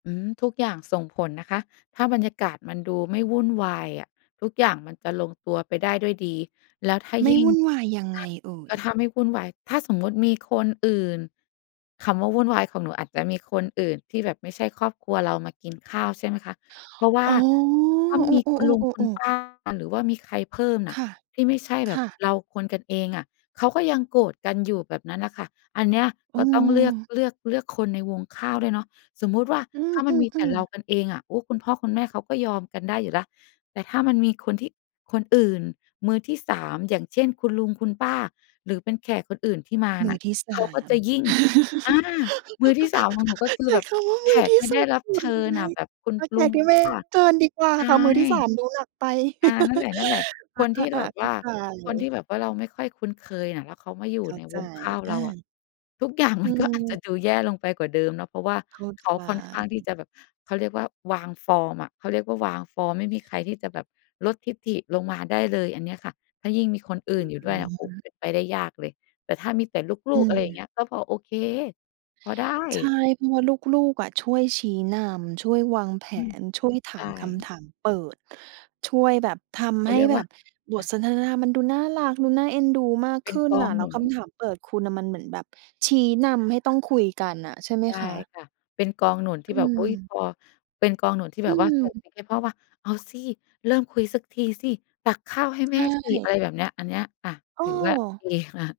อืม ทุกอย่างส่งผลนะคะ ถ้าบรรยากาศมันดูไม่วุ่นวายอะ ทุกอย่างมันจะลงตัวไปได้ด้วยดี แล้วถ้าไมย่ิ่วง ุ่นวายยังถไ้งา เอ่กย? ็ถ้าไม่วุ่นวาย ถ้า สมมุติมีคนอื่น คำว่าวุ่นวายของหนูอาจจะมีคนอื่นที่แบบไม่ใช่ครอบครัวเรามากิน ข้าว ใช่ไหมคะ เพราะว่าอ๋อ ถ้าไม่เอมีคุณลุงอ คุณ ๆ ๆ ปๆ ๆ ้า หรือว่ามีใครเพิ่มคน่ะ ่ะ ที่ไม่ใช่คแบบ่ะ เราคนกันเองอะเขาก็ยังโกรธกันอยู่แบบนั้นน่ะค่ะ อันเนี้ยอกื็ต้องเลือก ม เลือก เลือกคนในวงข้าวด้วยเนาะ สมมุติว่าอืถ้ามันมีแต่อ เรๆ าๆ กันเองอะ โอ้ คุณพ่อคุณแม่เขาก็ยอมกันได้อยู่แล้ว แต่ถ้ามันมีคนที่ คนอื่น มือที่ 3 อย่างเช่น คุณลุงคุณป้า หรือเป็นแขกคนอื่นที่มามืน่อะ ที่ สเขาาก็ม จะยิ่ง อา มือที่ 3ของหนู ก็คืใอช้แบบคำว่ามแขือกที่ไม่สไดุ้ด รับสุเดชิยังญไง อะแบบคุณเอาแขลุกงที่คไุมณ่ รป้า ับเชิญดีกว่าใช่ ค่ะ มือที่ 3 ดูหนักไป อา นั่นแหละ ๆ คนที่อแา บๆ บๆ เขว้่าา ใคนทีจ ่แบบว่าเราไม่ค่อยคุ้นเคยน่ะ แล้วเขามาอยูเ่ข้าในใจ วงข้าวอเราอะา ทุก อย่างอืมันก็ อาจจะม ดูแย่ลงไปกว่าเดิมเนาะ เพราะว่าเข้าเใขจ าค่อนข้างที่จะแบบ เขาเรียกว่าวางฟอร์มอะเขาเรียกว่าวางฟอร์ม ไม่มีใครที่จะแบบลดทิฐิลงมาได้เลย อันเนี้ยค่ะ ถ้ายิ่งมีคนออื่นอยู่ดื้วยเนี่ย โอ้ ม เป็นไปได้ยากเลย แต่ถ้ามีแต่ลอืูก ๆ อะไรอย่างเงม ี้ย ก็พอโอเค พอไดใช่้ เพราะว่าลูก ๆ อะช่วยชี้นำ ช่วยวางแผอืม น ช่วยถใชา่ มคำถามเปิด ช่วยแบบทเขำใาหเร้ียกแบว่า บบอทา สนทนา มันดูน่ารักดูน่าเอ็นดูมากเปข็นึ้นกอน่งะ แล้หนวุคำน ถามเปิด คุณน่ะมันเหมือนแบบชี้นำให้ต้องคุยกันอะ ใช่ไหมได้คะ? ค่ะ เป็นกองหนุนทีอื่แบบ อุ๊ย พม อ เป็นกองหนุนที่อแบืบว่าส่งม ซิกให้พ่อว่า "เอาสิ เริ่มคุยสักทีสิ ตักข้าวให้ใแชม่สิ" อะไร่ แบบเนี้ย อันเนี้ย อา เถือว่าดีออ ค่ะ